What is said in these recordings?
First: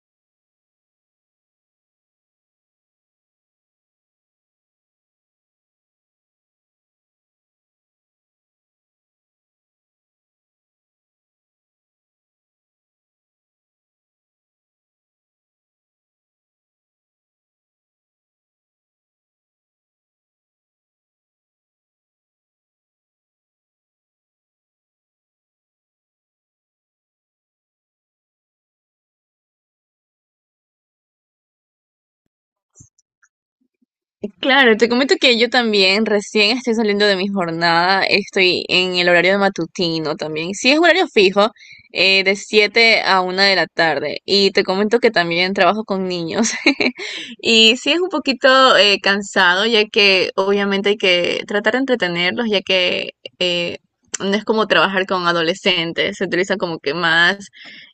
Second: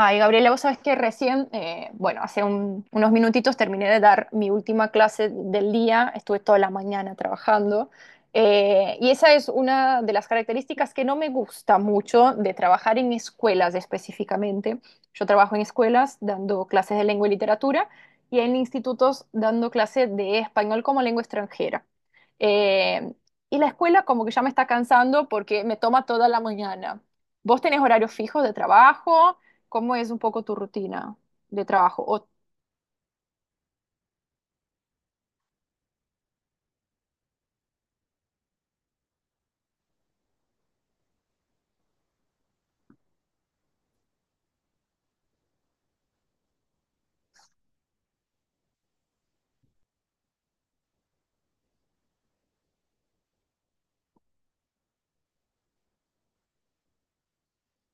Ay, Gabriela, vos sabés que recién, bueno, hace unos minutitos terminé de dar mi última clase del día, estuve toda la mañana trabajando, y esa es una de las características que no me gusta mucho de trabajar en escuelas específicamente. Yo trabajo en escuelas dando clases de lengua y literatura y en institutos dando clases de español como lengua extranjera. Eh, y la escuela como que ya me está cansando porque me toma toda la mañana. ¿Vos tenés horarios fijos de trabajo? ¿Cómo es un poco tu rutina de trabajo? O, Claro, te comento que yo también recién estoy saliendo de mi jornada, estoy en el horario de matutino también. Sí, es horario fijo, de 7 a una de la tarde. Y te comento que también trabajo con niños. Y sí es un poquito cansado, ya que obviamente hay que tratar de entretenerlos, ya que eh, no es como trabajar con adolescentes, se utiliza como que más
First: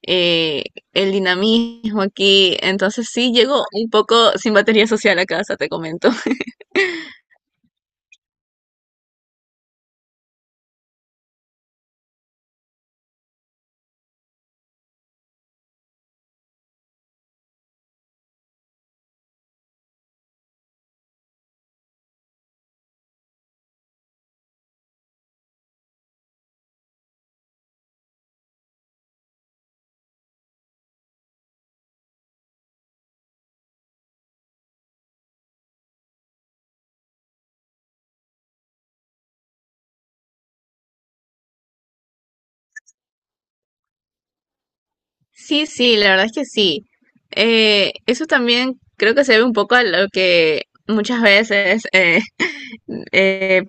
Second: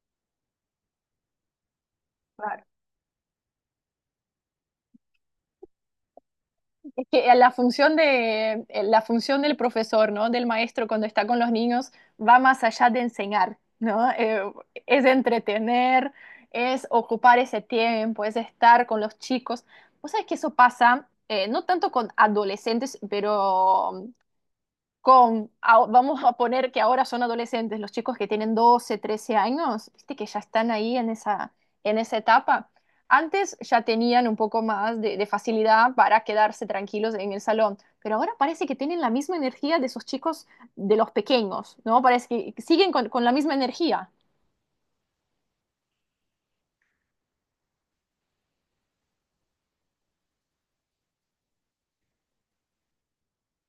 eh, el dinamismo aquí. claro. Entonces sí, llego un poco sin batería social a casa, te comento. Es que la función la función del profesor, ¿no? Del maestro cuando está con los niños va más allá de enseñar, ¿no? Es entretener, es ocupar ese tiempo, es estar con los chicos. Vos sabés que eso pasa, no tanto con adolescentes, pero vamos a poner que ahora son adolescentes, los chicos que tienen 12 13 años, viste que ya están ahí en esa etapa. Antes ya tenían un poco más de facilidad para quedarse tranquilos en el salón, pero ahora parece que tienen la misma energía de esos chicos de los pequeños, ¿no? Parece que siguen con la misma energía. Sí, sí, la verdad es que sí. Eso también creo que se ve un poco a lo que muchas veces eh,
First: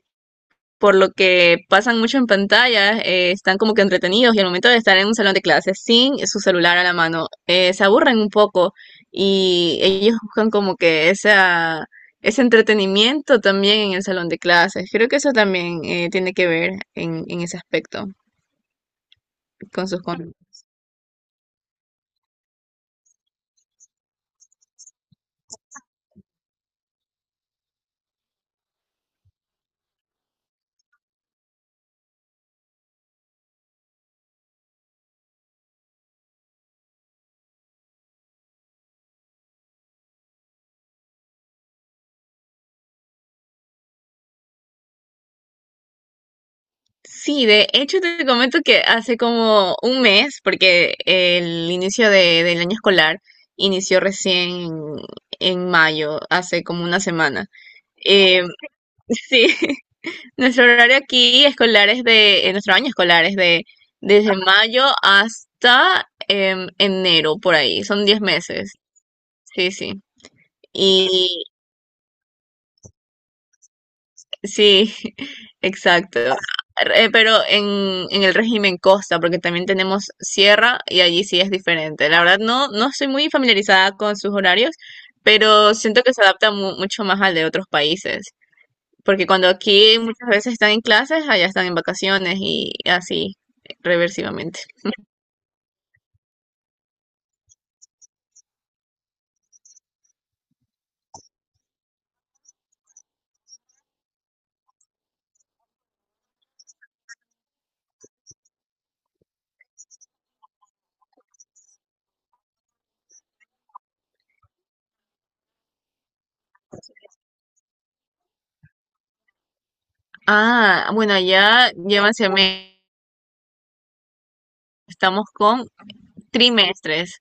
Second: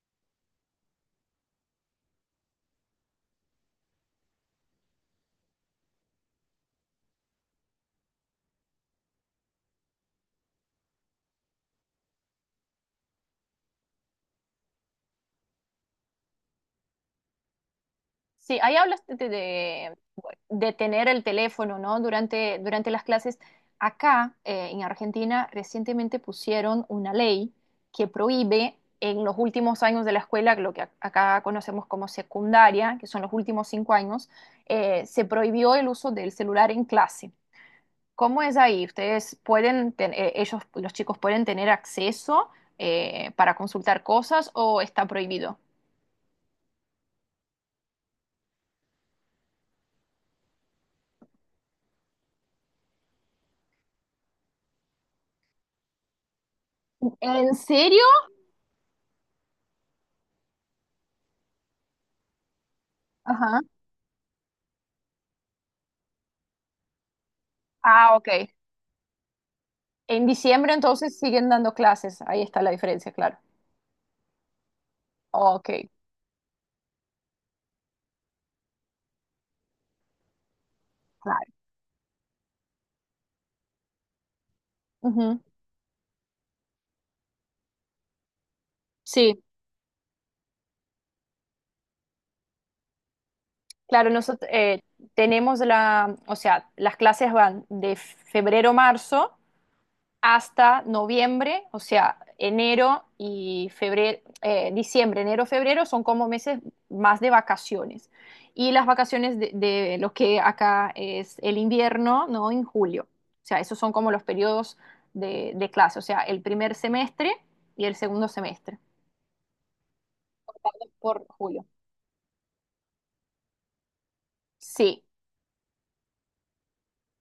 por lo que pasan mucho en pantalla, están como que entretenidos y al momento de estar en un salón de clases sin su celular a la mano, se aburren un poco y ellos buscan como que ese entretenimiento también en el salón de clases. Creo que eso también tiene que ver en ese aspecto Sí, ahí hablas con sus conductas. de tener el teléfono, ¿no? Durante las clases. Acá, en Argentina, recientemente pusieron una ley que prohíbe en los últimos años de la escuela, lo que acá conocemos como secundaria, que son los últimos 5 años, se prohibió el uso del celular en clase. ¿Cómo es ahí? ¿Ustedes pueden, ellos, los chicos pueden tener acceso para consultar cosas o está prohibido? Sí, de hecho te comento que hace como un mes, porque el inicio del año escolar inició recién en mayo, hace como una semana. ¿En serio? eh, Sí, nuestro año escolar es Ajá. de desde mayo hasta enero, por ahí, son Ah, 10 ok. meses, sí, sí. En diciembre entonces Y siguen dando clases, ahí está la diferencia, claro. sí, Ok, exacto. Pero en el régimen costa, porque también tenemos sierra y allí sí es claro. diferente. La verdad no, no estoy muy familiarizada con sus horarios, Ujú. pero siento que se adapta mucho más al de otros países. Porque Sí, cuando aquí muchas veces están en clases, allá están en vacaciones y así claro, nosotros reversivamente. tenemos la, o sea, las clases van de febrero a marzo hasta noviembre, o sea, enero y febrero, diciembre, enero, febrero son como meses más de vacaciones. Y las vacaciones de lo que acá es el invierno, ¿no? En julio. O sea, esos son como los periodos de clase, o sea, el primer semestre y el segundo semestre Ah, bueno, por julio. allá llevan semestres, Sí, estamos con trimestres,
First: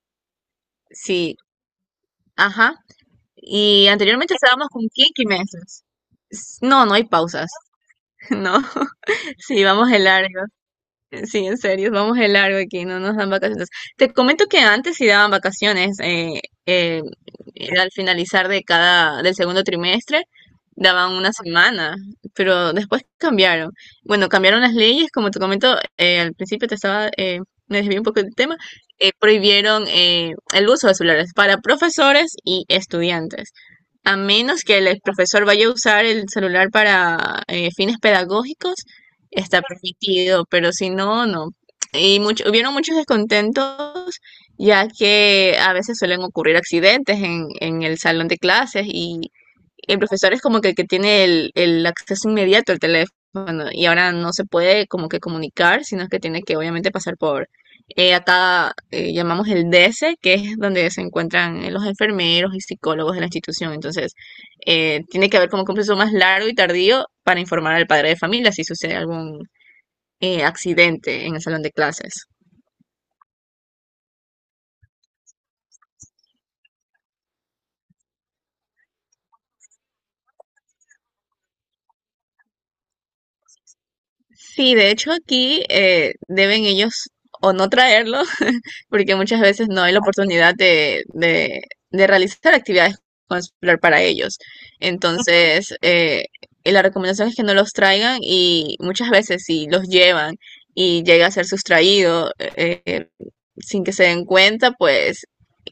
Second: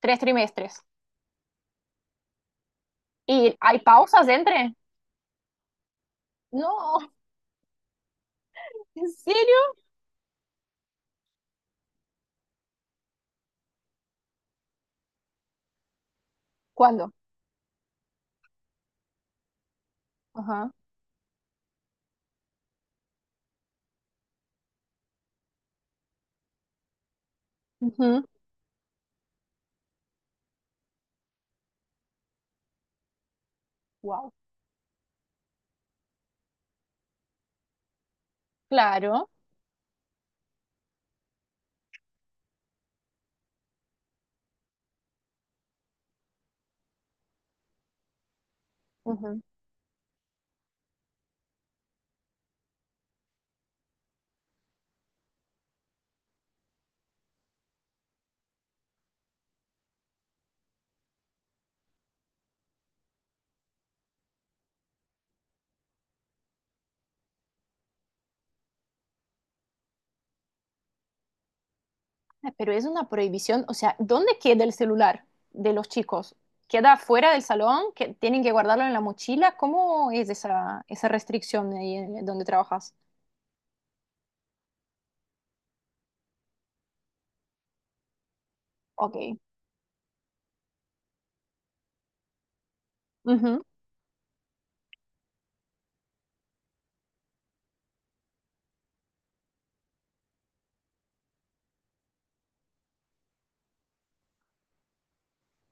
tres trimestres. sí, ajá. ¿Y hay Y pausas anteriormente estábamos entre? con quinquimestres. No, no No, hay pausas, no. ¿en serio? Sí, vamos a largo. Sí, en serio, vamos de largo aquí, no nos dan vacaciones. Te comento que antes sí daban vacaciones, ¿Cuándo? era al finalizar del segundo trimestre, Ajá. daban una semana, pero después cambiaron. Bueno, cambiaron las leyes, como te comento, al principio me desvié un poco del tema, prohibieron el uso de celulares para profesores y estudiantes. A Wow. menos que el profesor vaya a usar el celular para fines pedagógicos, Claro. está permitido, pero si no, no. Y hubieron muchos descontentos, ya que a veces suelen ocurrir accidentes en el salón de clases y el profesor es como que el que tiene el acceso inmediato al teléfono y ahora no se puede como que comunicar, sino que tiene que obviamente pasar por acá llamamos el DS, que es donde se encuentran los enfermeros y psicólogos de la institución. Entonces, tiene que haber como que un proceso más largo y tardío para informar al padre de familia si sucede algún accidente en el salón de clases. Pero es una prohibición, o sea, ¿dónde queda el celular de los chicos? ¿Queda fuera del salón? ¿Que tienen que guardarlo en la mochila? ¿Cómo es esa, esa restricción ahí donde trabajas? Sí, de hecho aquí deben ellos o no traerlo porque Ok. muchas veces no hay la oportunidad de realizar actividades con Ujú. celular para ellos. Entonces, y la recomendación es que no los traigan y muchas veces si los llevan y llega a ser sustraído sin que se den cuenta, pues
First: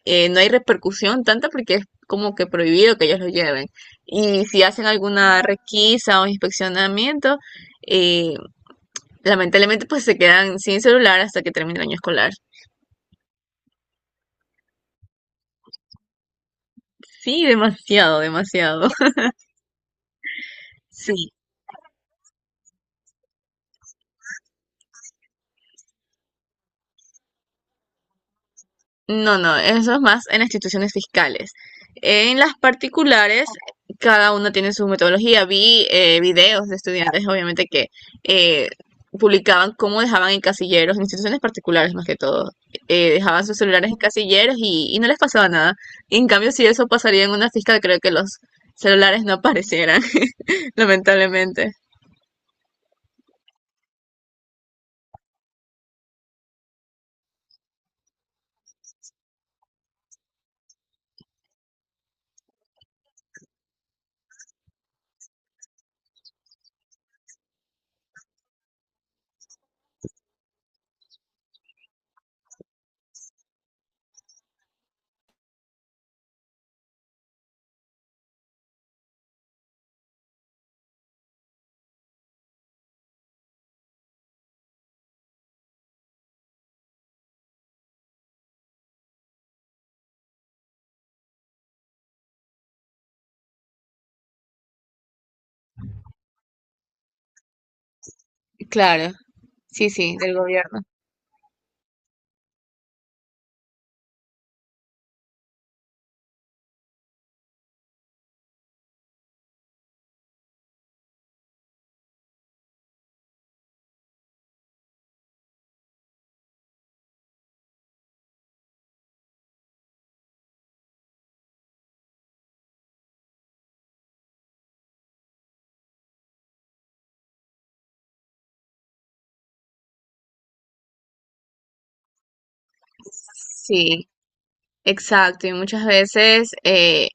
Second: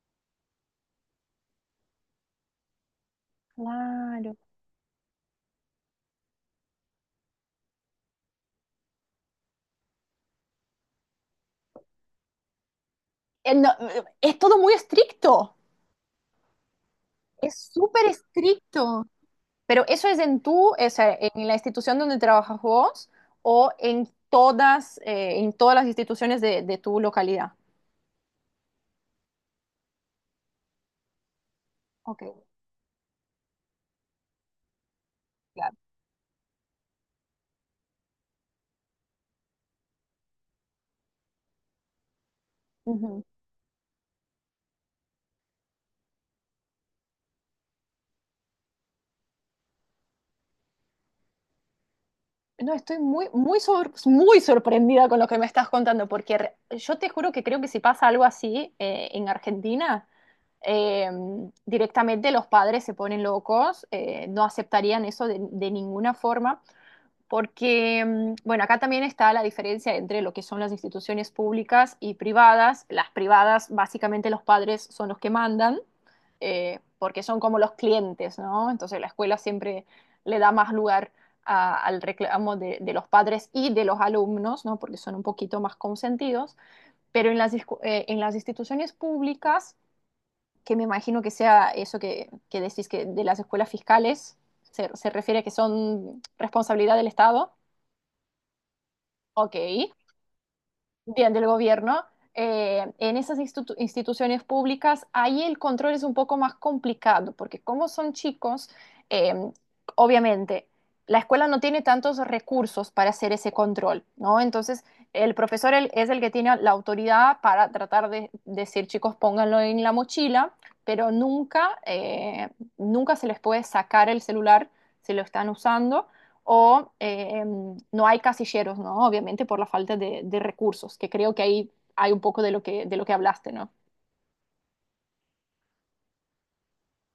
no hay repercusión tanta porque es como que prohibido que ellos lo lleven. Claro. Y si hacen alguna requisa o inspeccionamiento, eh, lamentablemente pues se quedan sin celular hasta que termine el año escolar. No, es todo muy estricto, Sí, es súper demasiado, demasiado. estricto. Pero eso es en tú, o sea, Sí, en la institución donde trabajas vos o en todas las instituciones de tu localidad. No, eso es más en las instituciones fiscales. Ok, En las particulares, cada una tiene su metodología. claro. Vi videos de estudiantes, obviamente, que eh, publicaban cómo dejaban en casilleros, en instituciones particulares más que todo, dejaban sus celulares en casilleros y no les pasaba nada. Y en cambio, si eso pasaría en una fiscal, creo que los celulares no aparecieran, lamentablemente. No, estoy muy, muy sorprendida con lo que me estás contando, porque yo te juro que creo que si pasa algo así en Argentina, eh, directamente los padres se ponen locos, no aceptarían eso de ninguna forma, porque, mm, bueno, acá también está la diferencia entre lo que son las instituciones públicas y privadas. Las privadas, básicamente los padres son los que mandan, porque son como los clientes, ¿no? Entonces la escuela siempre le da más lugar al reclamo de los padres y de los alumnos, ¿no? Porque son un poquito más consentidos. Pero en las, en las instituciones públicas, que me imagino que sea eso que decís que de las escuelas fiscales, se refiere a que son responsabilidad del Estado. Claro, Ok, sí, sí, del gobierno. bien del gobierno. En esas instituciones públicas, ahí el control es un poco más complicado, porque como son chicos, eh, obviamente la escuela no tiene tantos recursos para hacer ese control, ¿no? Entonces, el profesor es el que tiene la autoridad para tratar de decir, chicos, pónganlo en la mochila, pero nunca, nunca se les puede sacar el celular si lo están usando o no hay casilleros, ¿no? Obviamente por la falta de recursos, que creo que ahí hay un poco de lo que hablaste, ¿no? Sí, exacto, y muchas veces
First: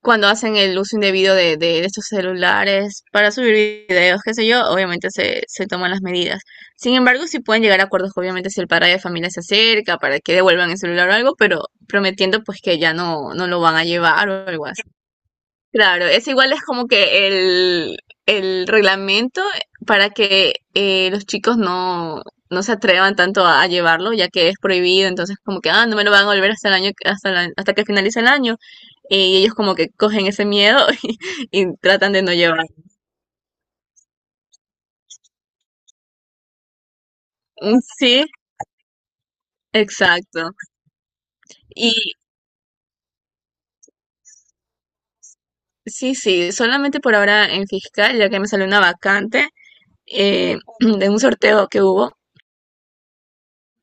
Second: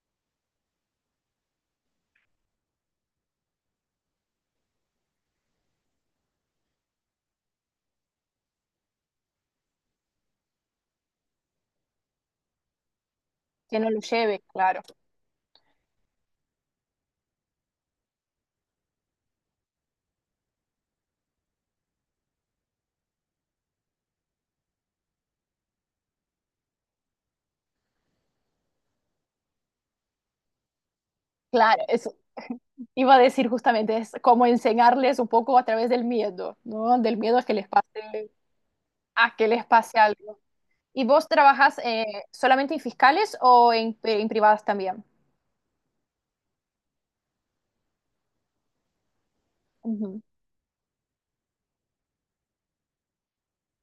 cuando hacen el uso indebido de estos celulares para subir videos, qué sé yo, obviamente se toman las medidas. Sin embargo, sí pueden llegar a acuerdos, obviamente, si el padre de familia se acerca para que devuelvan el celular o algo, pero prometiendo pues que ya no, no lo van Que a no lo llevar lleve, o algo claro. así. Claro, es igual es como que el reglamento para que los chicos no, no se atrevan tanto a llevarlo, ya que es prohibido, entonces como que, ah, no me lo van a volver hasta el año, hasta que finalice el año. Y ellos como que cogen ese miedo y Claro, tratan eso de no llevarlo. iba a decir justamente, es como enseñarles un poco a través del miedo, ¿no? Del miedo a que les Mm, sí, pase, a que les pase algo. exacto. ¿Y vos trabajas Y solamente en fiscales o en privadas también? sí, sí, solamente por ahora en fiscal, ya que me salió una vacante Ujú. De un sorteo que hubo.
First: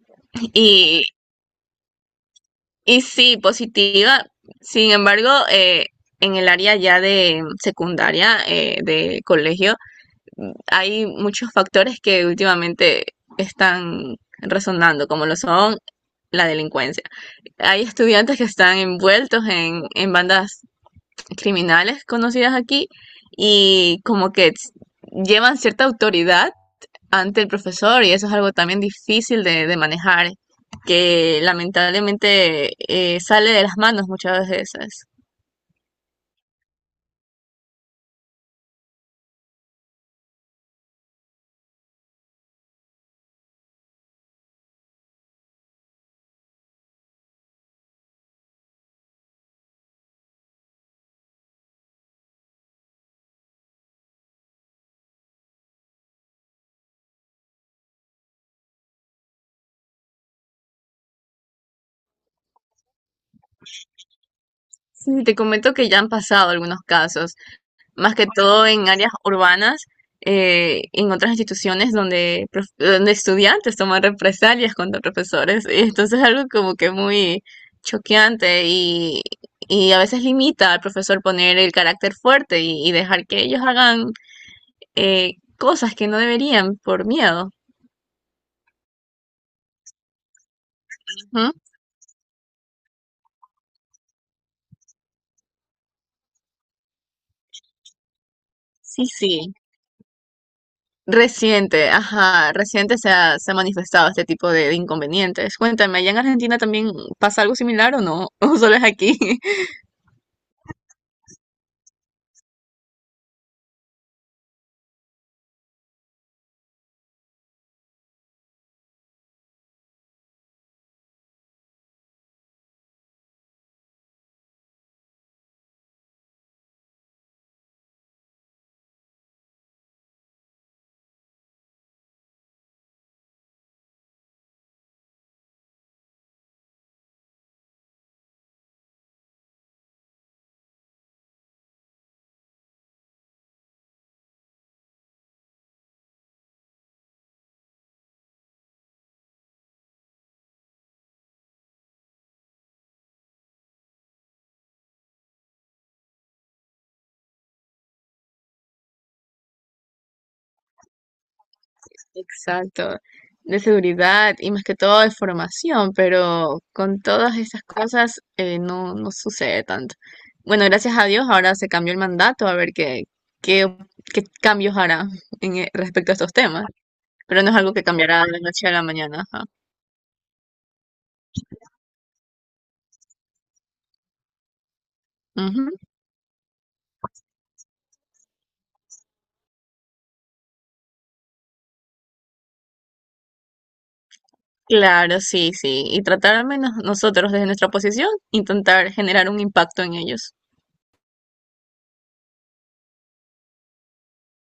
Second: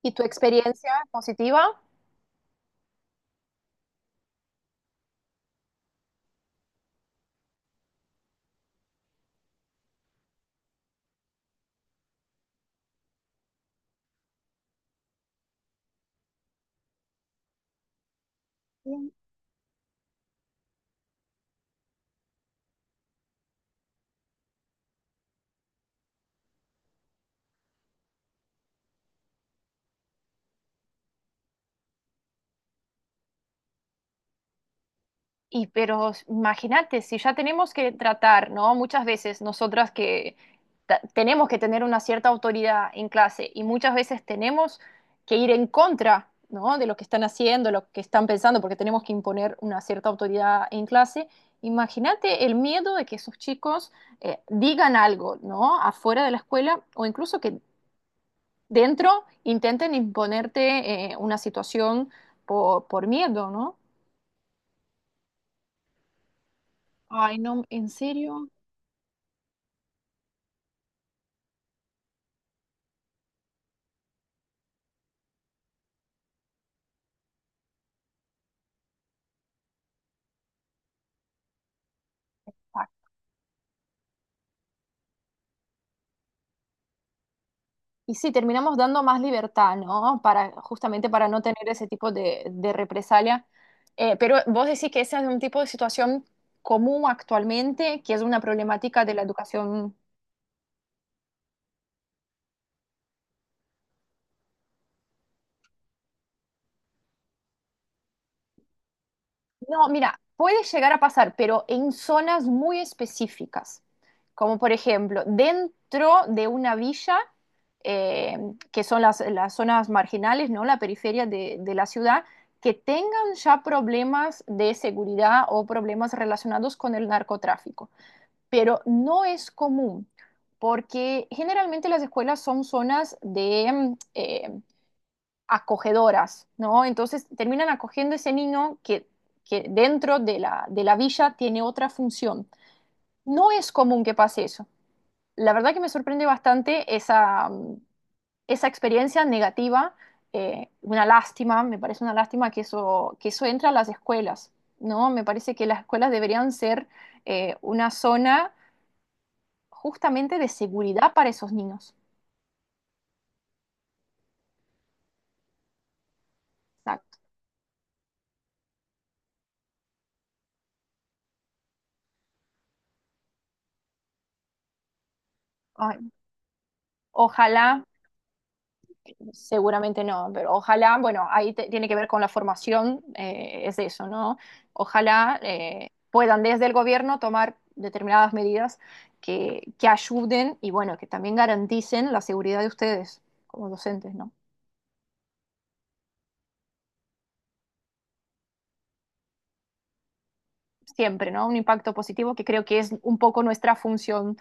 ¿Y tu experiencia positiva? Y sí, positiva. Sin embargo, en el área ya de secundaria, de colegio, hay muchos factores que últimamente están resonando, como lo son la delincuencia. Hay estudiantes que están envueltos en bandas criminales conocidas aquí y como que llevan cierta autoridad ante el profesor y eso es algo también difícil de manejar, que lamentablemente sale de las manos muchas veces. Y pero imagínate, si ya tenemos que tratar, ¿no? Muchas veces nosotras que tenemos que tener una cierta autoridad en clase y muchas veces tenemos que ir en contra, ¿no? De lo que están haciendo, lo que están pensando, porque tenemos que imponer una cierta autoridad en clase. Imagínate el miedo de que esos chicos digan algo, ¿no? Afuera de la escuela o incluso que dentro intenten imponerte una situación por miedo, ¿no? Sí, te comento que ya han pasado algunos casos, Ay, no, ¿en más que serio? todo en áreas urbanas, en otras instituciones donde estudiantes toman represalias contra profesores. Y entonces es algo como que muy choqueante y a veces limita al profesor poner el carácter fuerte y dejar que ellos hagan cosas que no deberían por miedo. Y sí, terminamos dando más libertad, ¿no? Para, justamente para no Ujú, tener ese tipo de represalia. Pero vos decís que ese es un tipo de situación común actualmente, que es una problemática sí, de la sí. educación. Reciente, ajá, reciente se ha manifestado este tipo de inconvenientes. Cuéntame, ¿allá en Argentina también pasa algo similar o no? ¿O solo es aquí? No, mira, puede llegar a pasar, pero en zonas muy específicas, como por ejemplo dentro de una villa, eh, que son las zonas marginales, ¿no? La periferia de la ciudad, que tengan ya problemas de seguridad o problemas relacionados con el narcotráfico. Pero no es común, porque generalmente las escuelas son zonas de, acogedoras, ¿no? Entonces terminan acogiendo ese niño que dentro de la villa tiene otra función. No es común que pase eso. La verdad que me sorprende bastante esa, mm, esa experiencia negativa, una lástima, me parece una lástima que eso entra a las escuelas, ¿no? Me parece que las escuelas deberían ser una zona justamente de seguridad para esos niños. Exacto, de seguridad y más que todo de formación, pero con Exacto. todas estas cosas no, no sucede tanto. Bueno, gracias a Dios ahora se cambió el mandato, a ver qué, qué cambios hará Ay, respecto a estos temas, pero no es algo que ojalá. cambiará de la noche a la mañana. Ajá. Seguramente no, pero ojalá, bueno, ahí tiene que ver con la formación, es eso, ¿no? Ojalá Ujú. Puedan desde el gobierno tomar determinadas medidas que ayuden y bueno, que también garanticen la seguridad de ustedes como docentes, ¿no? Claro, sí, sí. Y tratar al menos nosotros desde nuestra posición, intentar generar un impacto en ellos. Siempre, ¿no? Un impacto positivo que creo que es un poco nuestra función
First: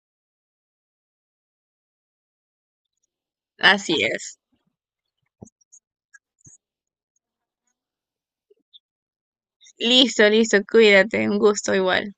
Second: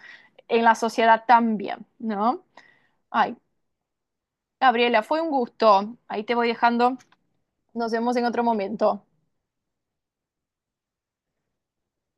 en la sociedad también, ¿no? Ay, Así es. Gabriela, fue un gusto. Ahí te voy dejando. Nos vemos en otro momento. Listo, listo, cuídate, un gusto igual.